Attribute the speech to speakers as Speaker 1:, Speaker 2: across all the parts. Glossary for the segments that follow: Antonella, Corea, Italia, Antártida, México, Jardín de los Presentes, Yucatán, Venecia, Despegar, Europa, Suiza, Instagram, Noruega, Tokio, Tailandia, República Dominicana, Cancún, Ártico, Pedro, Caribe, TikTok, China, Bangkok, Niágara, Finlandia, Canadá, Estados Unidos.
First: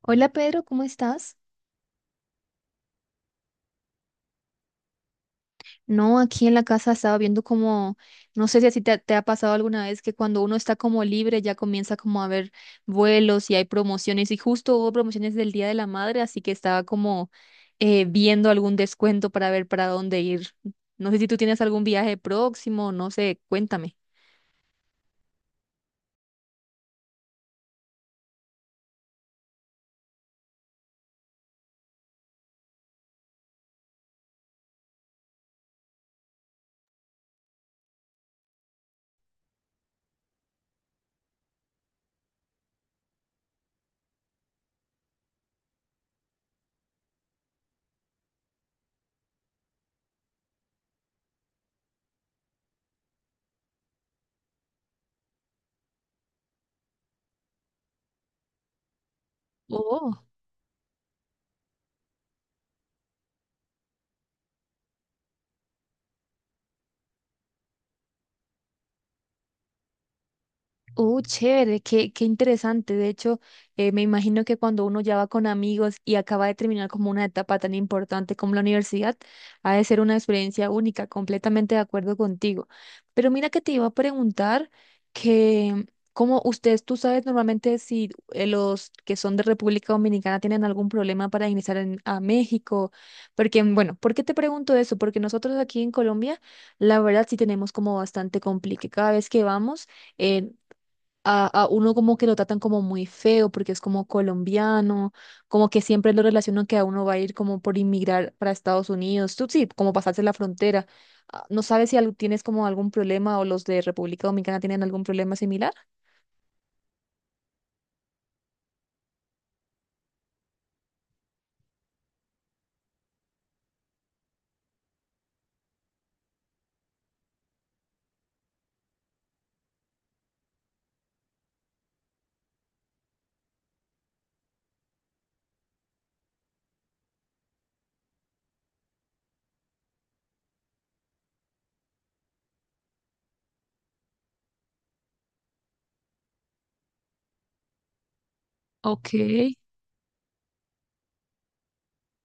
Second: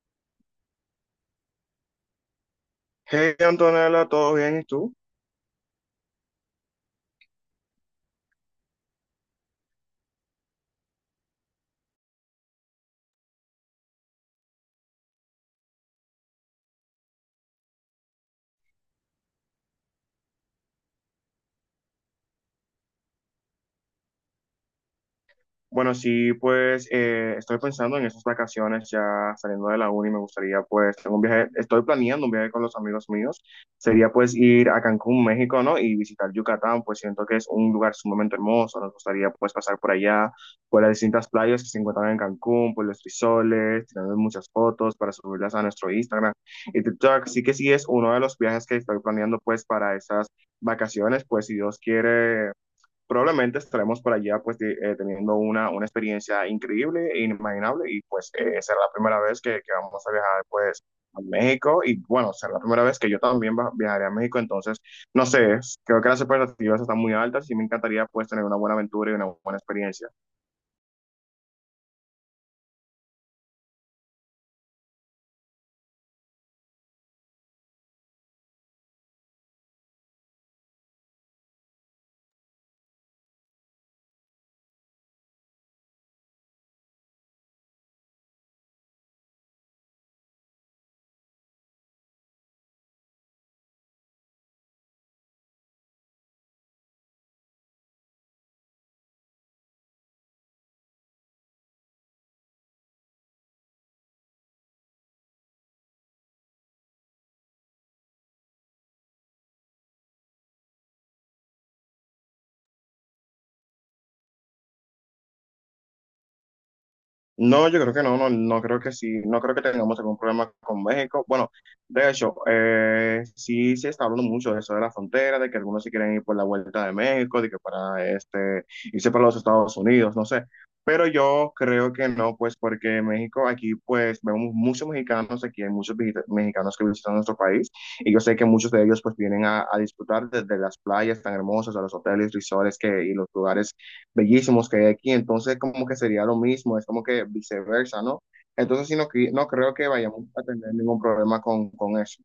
Speaker 1: Hola Pedro, ¿cómo estás?
Speaker 2: Hey Antonella, ¿todo bien? ¿Y tú?
Speaker 1: No, aquí en la casa estaba viendo como, no sé si así te ha pasado alguna vez que cuando uno está como libre ya comienza como a ver vuelos y hay promociones y justo hubo promociones del Día de la Madre, así que estaba como viendo algún descuento para ver para dónde ir. No sé si tú tienes algún viaje próximo, no sé, cuéntame.
Speaker 2: Bueno, sí, pues estoy pensando en esas vacaciones ya saliendo de la uni, me gustaría pues, tengo un viaje, estoy planeando un viaje con los amigos míos, sería pues ir a Cancún, México, ¿no? Y visitar Yucatán, pues siento que es un lugar sumamente hermoso, nos gustaría pues pasar por allá, por las distintas playas que se encuentran en Cancún, por los frisoles, tirando muchas fotos para subirlas a nuestro Instagram y TikTok, así que sí es uno de los viajes que estoy planeando pues para esas vacaciones, pues si Dios quiere. Probablemente estaremos por allá pues teniendo una experiencia increíble e inimaginable y pues será la primera vez que vamos a viajar pues a México y bueno, será la primera vez que yo también viajaré a México, entonces no sé, creo que las expectativas están muy altas y me encantaría pues tener una buena aventura y una buena experiencia.
Speaker 1: Chévere, qué interesante. De hecho, me imagino que cuando uno ya va con amigos y acaba de terminar como una etapa tan importante como la universidad, ha de ser una experiencia única, completamente de acuerdo contigo. Pero mira que te iba a preguntar que, como ustedes, tú sabes normalmente si los que son de República Dominicana tienen algún problema para ingresar a México, porque, bueno, ¿por qué te pregunto eso? Porque nosotros aquí en Colombia, la verdad sí tenemos como bastante complique. Cada vez que vamos, eh, a uno como que lo tratan como muy feo porque es como colombiano, como que siempre lo relacionan que a uno va a ir como por inmigrar para Estados Unidos, tú sí, como pasarse la frontera. Ah. ¿No sabes si tienes como algún problema o los de República Dominicana tienen algún problema similar?
Speaker 2: No, yo creo que no, no, no creo que sí, no creo que tengamos algún problema con México. Bueno, de hecho, sí se está hablando mucho de eso de la frontera, de que algunos se quieren ir por la vuelta de México, de que para este, irse para los Estados Unidos, no sé. Pero yo creo que no, pues porque México aquí, pues vemos muchos mexicanos aquí, hay muchos mexicanos que visitan nuestro país y yo sé que muchos de ellos pues vienen a disfrutar desde las playas tan hermosas, a los hoteles, resorts que, y los lugares bellísimos que hay aquí, entonces como que sería lo mismo, es como que viceversa, ¿no? Entonces sí,
Speaker 1: Ok.
Speaker 2: no, no creo que vayamos a tener ningún problema con eso.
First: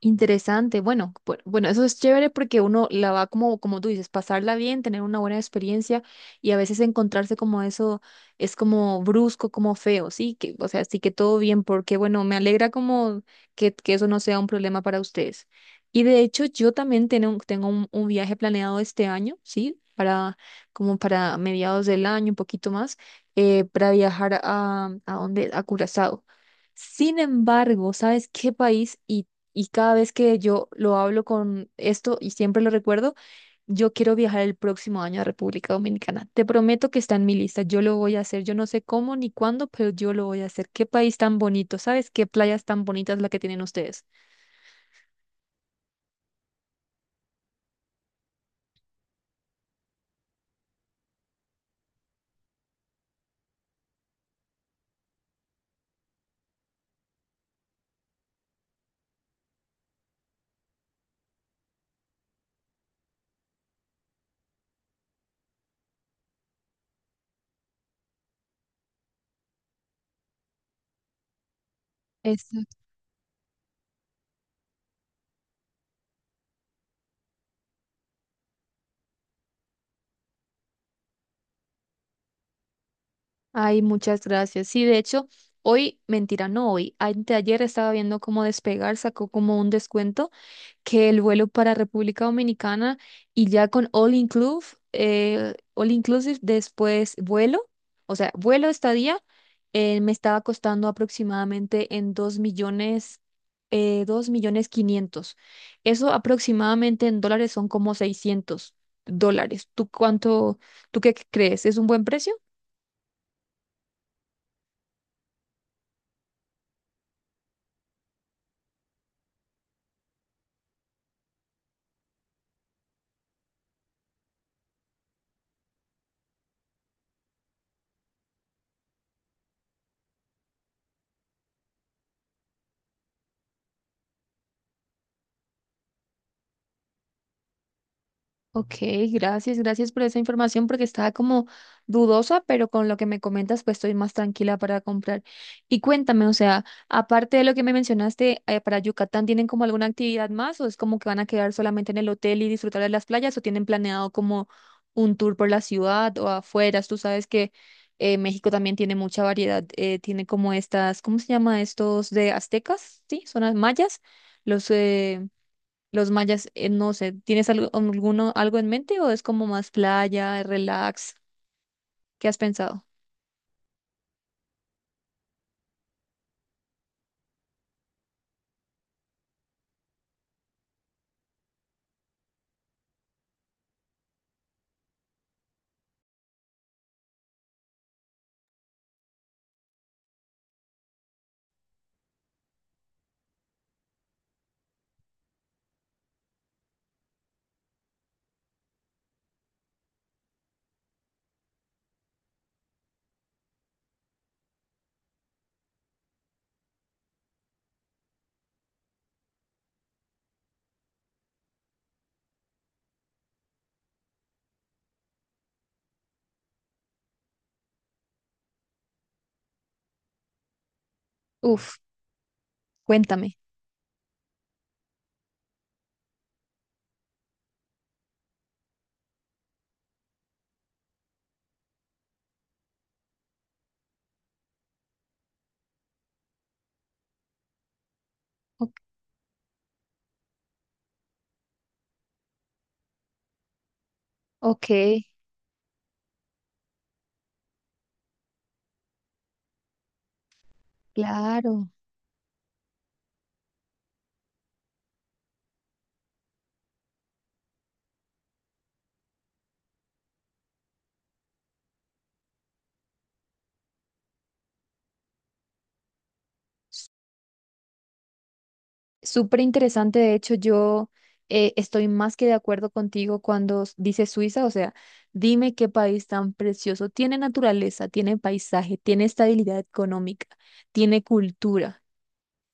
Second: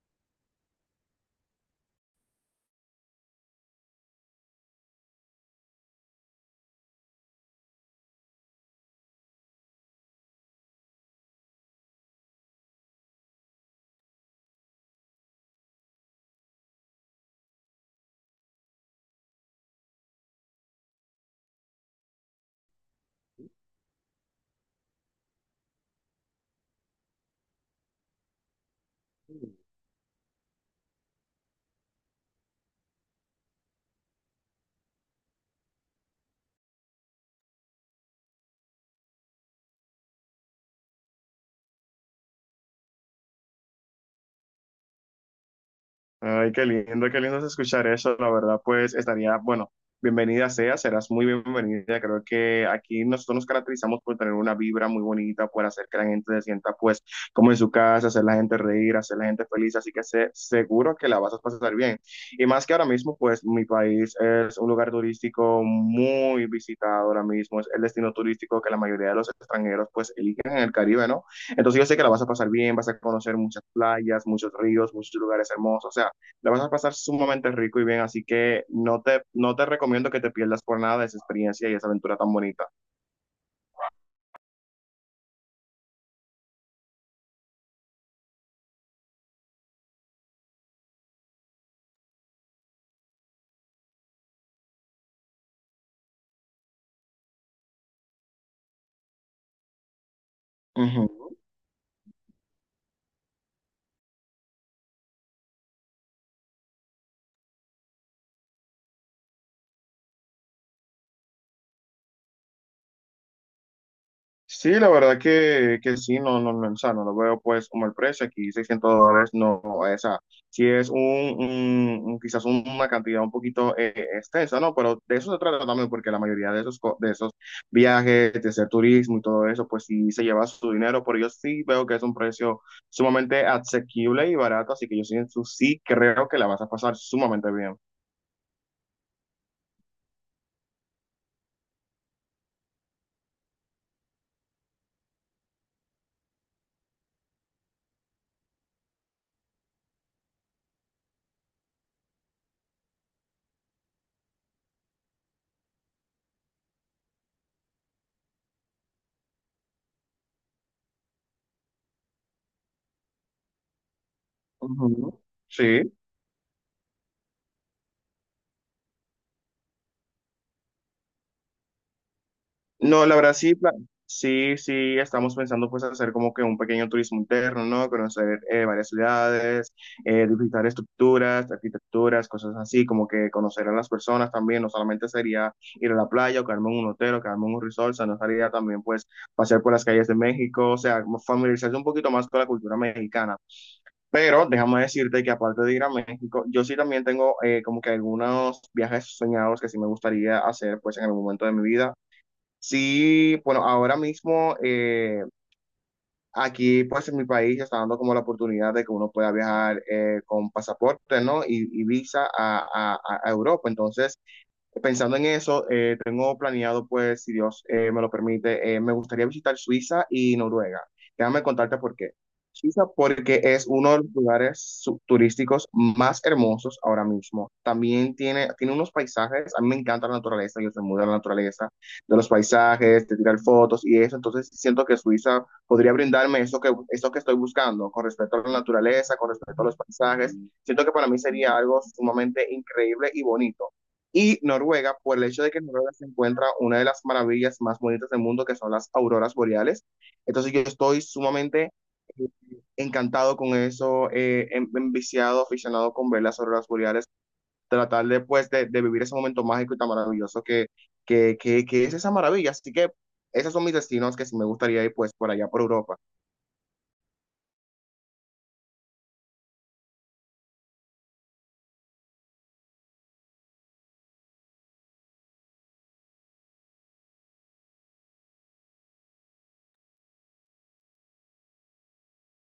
Speaker 1: Interesante. Bueno, bueno, eso es chévere porque uno la va como, como tú dices, pasarla bien, tener una buena experiencia y a veces encontrarse como eso es como brusco, como feo, sí, que, o sea, sí que todo bien, porque bueno, me alegra como que eso no sea un problema para ustedes. Y de hecho, yo también tengo un viaje planeado este año, sí, para como para mediados del año, un poquito más, para viajar ¿a dónde? A Curazao. Sin embargo, ¿sabes qué país? Y cada vez que yo lo hablo con esto y siempre lo recuerdo, yo quiero viajar el próximo año a República Dominicana. Te prometo que está en mi lista. Yo lo voy a hacer. Yo no sé cómo ni cuándo, pero yo lo voy a hacer. Qué país tan bonito, ¿sabes? Qué playas tan bonitas la que tienen ustedes.
Speaker 2: Ay, qué lindo es escuchar eso. La verdad, pues estaría, bueno, bienvenida sea, serás muy bienvenida. Creo que aquí nosotros nos caracterizamos por tener una vibra muy bonita, por hacer que la gente se sienta, pues, como en su casa, hacer la gente reír, hacer la gente feliz. Así que sé, seguro que la vas a pasar bien. Y más que ahora mismo, pues, mi país es un lugar turístico muy visitado ahora mismo. Es el destino turístico que la mayoría de los extranjeros, pues, eligen en el Caribe, ¿no? Entonces yo sé que la vas a pasar bien,
Speaker 1: Exacto.
Speaker 2: vas a conocer muchas playas, muchos ríos, muchos lugares hermosos. O sea, la vas a pasar sumamente rico y bien, así que no te recomiendo que te pierdas por nada de esa experiencia y esa aventura tan bonita.
Speaker 1: Ay, muchas gracias. Sí, de hecho, hoy, mentira, no hoy, anteayer estaba viendo cómo Despegar sacó como un descuento que el vuelo para República Dominicana y ya con all inclusive después vuelo, o sea, vuelo estadía, me estaba costando
Speaker 2: Ujú.
Speaker 1: aproximadamente en 2 millones, 2 millones quinientos. Eso aproximadamente en dólares son como 600 dólares. ¿Tú qué crees? ¿Es un buen precio?
Speaker 2: Sí, la verdad que sí, no, no, no, o sea, no lo veo pues como el precio, aquí $600 no, o sea, sí es quizás una cantidad un poquito extensa, ¿no? Pero de eso se trata también, porque la mayoría de esos, de esos viajes, de ese turismo y todo eso, pues sí se lleva su dinero, pero yo sí veo que es un precio sumamente asequible y barato, así que yo sí, sí creo que la vas a pasar sumamente bien.
Speaker 1: Ok, gracias, gracias por esa información porque estaba como dudosa, pero con lo que me comentas, pues estoy más tranquila para comprar. Y cuéntame, o sea, aparte de lo que me mencionaste, para Yucatán, ¿tienen como alguna actividad más o es como que van a quedar solamente en el hotel y disfrutar de las playas o tienen planeado como un tour por la ciudad o afueras? Tú sabes que México también tiene mucha variedad, tiene como estas, ¿cómo se llama estos de aztecas? Sí, son las mayas, los...
Speaker 2: Ujú.
Speaker 1: eh,
Speaker 2: Sí.
Speaker 1: los mayas, no sé, ¿tienes algo, alguno, algo en mente o es como más playa, relax? ¿Qué has pensado?
Speaker 2: No, la verdad sí, sí, sí, estamos pensando pues hacer como que un pequeño turismo interno, ¿no? Conocer varias ciudades, visitar estructuras, arquitecturas, cosas así, como que conocer a las personas también, no solamente sería ir a la playa o quedarme en un hotel o quedarme en un resort, sino sería también pues pasear por las calles de México, o sea, como familiarizarse un poquito más con la cultura mexicana. Pero déjame decirte que aparte de ir a México, yo sí también tengo como que algunos viajes soñados que sí me gustaría hacer pues en algún momento de mi vida. Sí, bueno, ahora mismo aquí pues en mi país se está dando como la oportunidad de que uno pueda viajar con pasaporte, ¿no? Y visa a Europa. Entonces, pensando en eso, tengo planeado, pues, si Dios me lo permite, me gustaría visitar Suiza y Noruega. Déjame contarte
Speaker 1: Uf,
Speaker 2: por qué. Suiza
Speaker 1: cuéntame.
Speaker 2: porque es uno de los lugares turísticos más hermosos ahora mismo. También tiene unos paisajes, a mí me encanta la naturaleza, yo soy muy de la naturaleza, de los paisajes, de tirar fotos y eso. Entonces siento que Suiza podría brindarme eso que estoy buscando con respecto a la
Speaker 1: Ok,
Speaker 2: naturaleza, con respecto a los paisajes. Siento que para mí sería algo sumamente increíble y bonito. Y
Speaker 1: ok,
Speaker 2: Noruega, por el hecho de que en Noruega se encuentra una de las maravillas más bonitas del mundo, que son las auroras boreales. Entonces yo estoy
Speaker 1: claro.
Speaker 2: sumamente eh, encantado con eso, enviciado, aficionado con ver las auroras boreales, tratar de, pues, de vivir ese momento mágico y tan maravilloso que es esa maravilla. Así que esos son mis destinos que sí me gustaría ir pues por allá por Europa.
Speaker 1: S- Súper interesante, de hecho, yo estoy más que de acuerdo contigo cuando dices Suiza, o sea, dime qué país tan precioso. Tiene naturaleza, tiene paisaje, tiene estabilidad económica, tiene cultura.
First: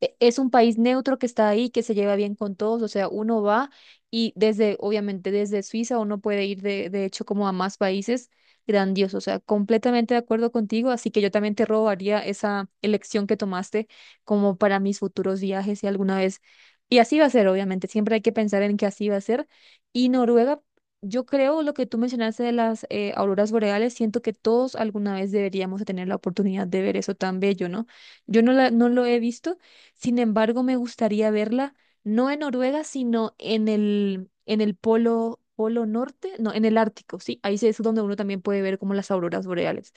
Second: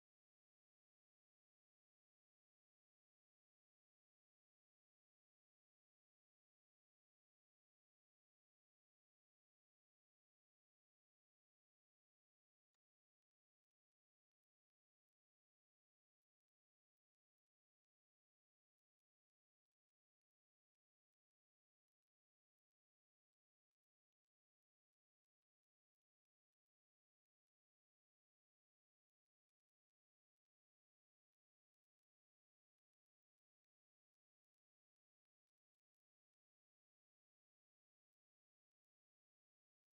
Speaker 1: Es un país neutro que está ahí, que se lleva bien con todos, o sea, uno va y desde, obviamente desde Suiza uno puede ir de hecho como a más países, grandioso, o sea, completamente de acuerdo contigo, así que yo también te robaría esa elección que tomaste como para mis futuros viajes y alguna vez, y así va a ser, obviamente, siempre hay que pensar en que así va a ser, y Noruega, yo creo lo que tú mencionaste de las auroras boreales, siento que todos alguna vez deberíamos de tener la oportunidad de ver eso tan bello, ¿no? Yo no, no lo he visto. Sin embargo, me gustaría verla no en Noruega, sino en el, polo norte, no, en el Ártico, sí, ahí sí es donde uno también puede ver como las auroras boreales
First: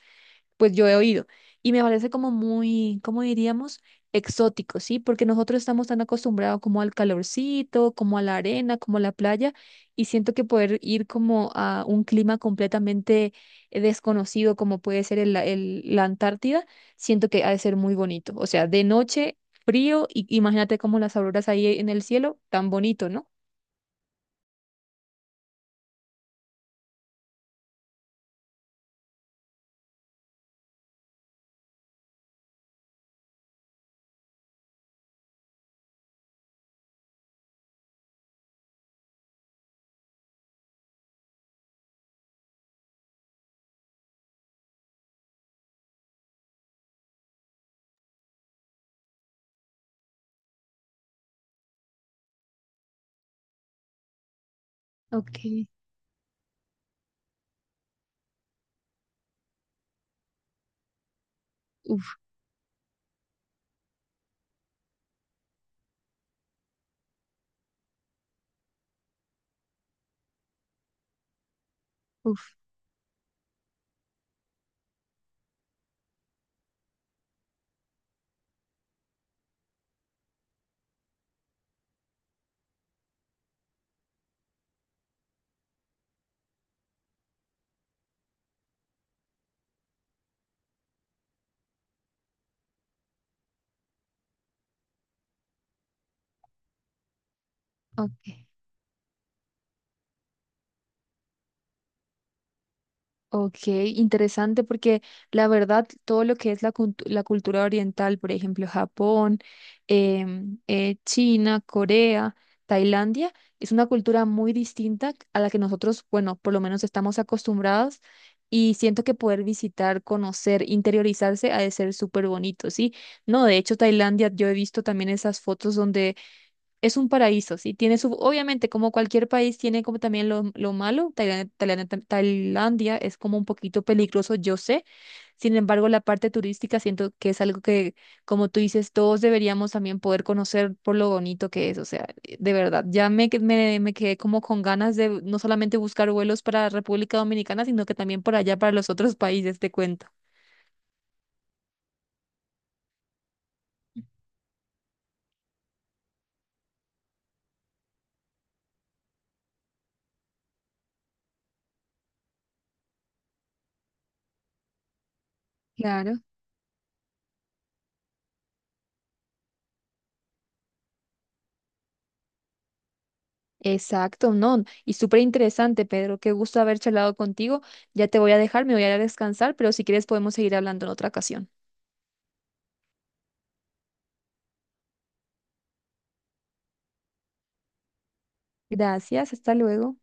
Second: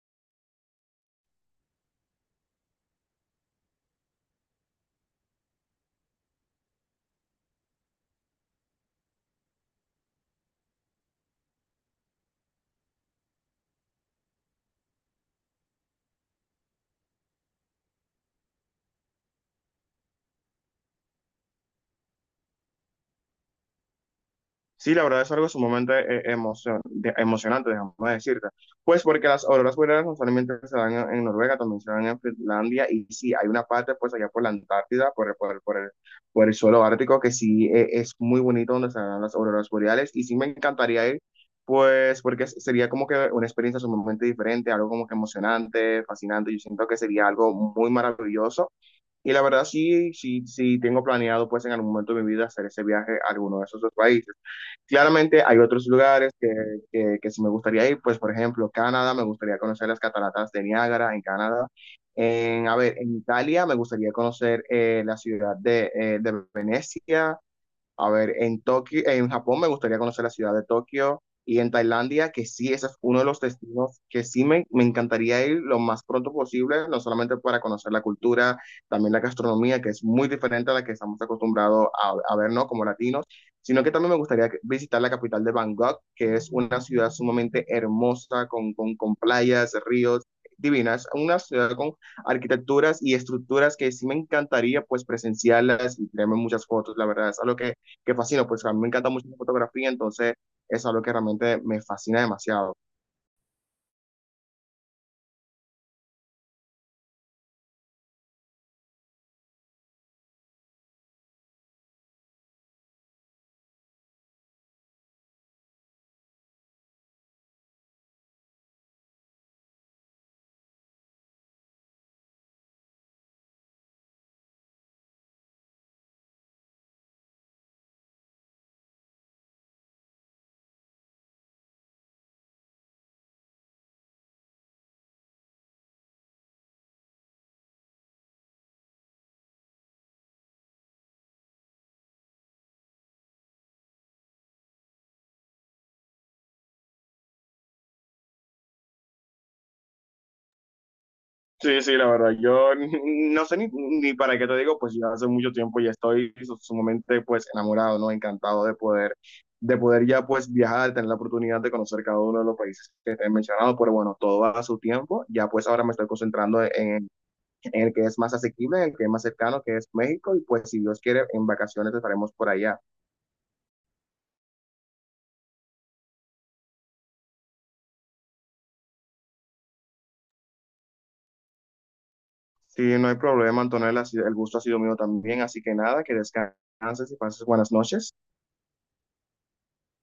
Speaker 1: pues yo he oído. Y me parece como muy, ¿cómo diríamos? Exótico, ¿sí? Porque nosotros estamos tan acostumbrados como al calorcito, como a la arena, como a la playa, y siento que poder ir como a un clima completamente desconocido, como puede ser la Antártida, siento que ha de ser muy bonito. O sea, de noche, frío, y imagínate como las auroras ahí en el cielo, tan bonito, ¿no?
Speaker 2: Sí, la verdad es algo sumamente emocionante, dejamos decirte. Pues porque las auroras boreales no solamente se dan en Noruega, también se dan en Finlandia y sí, hay una parte pues allá por la Antártida, por el suelo ártico, que sí es muy bonito donde se dan las auroras boreales y sí me encantaría ir, pues porque sería como que una experiencia sumamente diferente, algo como que emocionante, fascinante, yo siento que sería algo muy maravilloso. Y la verdad sí, sí, sí tengo planeado pues en algún momento de mi vida hacer ese viaje a alguno de esos dos países.
Speaker 1: Ok,
Speaker 2: Claramente hay otros lugares que sí me gustaría ir, pues por ejemplo Canadá, me gustaría conocer las cataratas de Niágara en Canadá.
Speaker 1: uf,
Speaker 2: A ver, en Italia me gustaría conocer la ciudad de Venecia, a ver, en Tokio, en Japón me gustaría conocer la ciudad de Tokio y en Tailandia, que
Speaker 1: uf,
Speaker 2: sí, ese es uno de los destinos que sí me encantaría ir lo más pronto posible, no solamente para conocer la cultura, también la gastronomía, que es muy diferente a la que estamos acostumbrados a ver, ¿no? Como latinos, sino que también me gustaría visitar la capital de Bangkok, que es una ciudad sumamente hermosa, con, con playas, ríos divinas, una ciudad con arquitecturas y estructuras que sí me encantaría pues presenciarlas y tenerme muchas fotos, la verdad, es algo que
Speaker 1: ok.
Speaker 2: fascino, pues a mí me encanta mucho la fotografía, entonces es algo que realmente me fascina demasiado.
Speaker 1: Ok, interesante porque la verdad todo lo que es la cultura oriental, por ejemplo, Japón, China, Corea, Tailandia, es una cultura muy distinta a la que nosotros, bueno, por lo menos estamos acostumbrados y siento que poder visitar, conocer, interiorizarse ha de ser súper bonito, ¿sí? No, de hecho, Tailandia, yo he visto también esas fotos donde es un paraíso, ¿sí? Tiene su, obviamente, como cualquier país, tiene como también lo malo. Tailandia, es como un poquito peligroso, yo sé. Sin embargo, la parte turística siento que es algo que, como tú dices, todos deberíamos también poder conocer por lo bonito que es. O sea, de verdad, ya me quedé como con ganas de no solamente buscar vuelos para República Dominicana, sino que también por allá para los otros países, te cuento.
Speaker 2: Sí, sí, la verdad, yo no sé ni para qué te digo, pues ya hace mucho tiempo ya estoy sumamente pues enamorado, ¿no? Encantado de poder, ya pues viajar, de tener la oportunidad de conocer cada uno de los países que te he mencionado, pero bueno, todo a su tiempo, ya pues ahora me estoy
Speaker 1: Claro.
Speaker 2: concentrando en el que es más asequible, en el que es más cercano, que es México, y pues si Dios quiere, en vacaciones estaremos por allá.
Speaker 1: Exacto, no. Y súper interesante, Pedro. Qué gusto haber charlado contigo. Ya te voy a dejar, me voy a ir a descansar, pero si quieres podemos seguir hablando en otra ocasión.
Speaker 2: Sí, no hay problema, Antonella. El gusto ha sido mío también. Así que nada, que descanses y pases buenas noches.
Speaker 1: Gracias, hasta luego.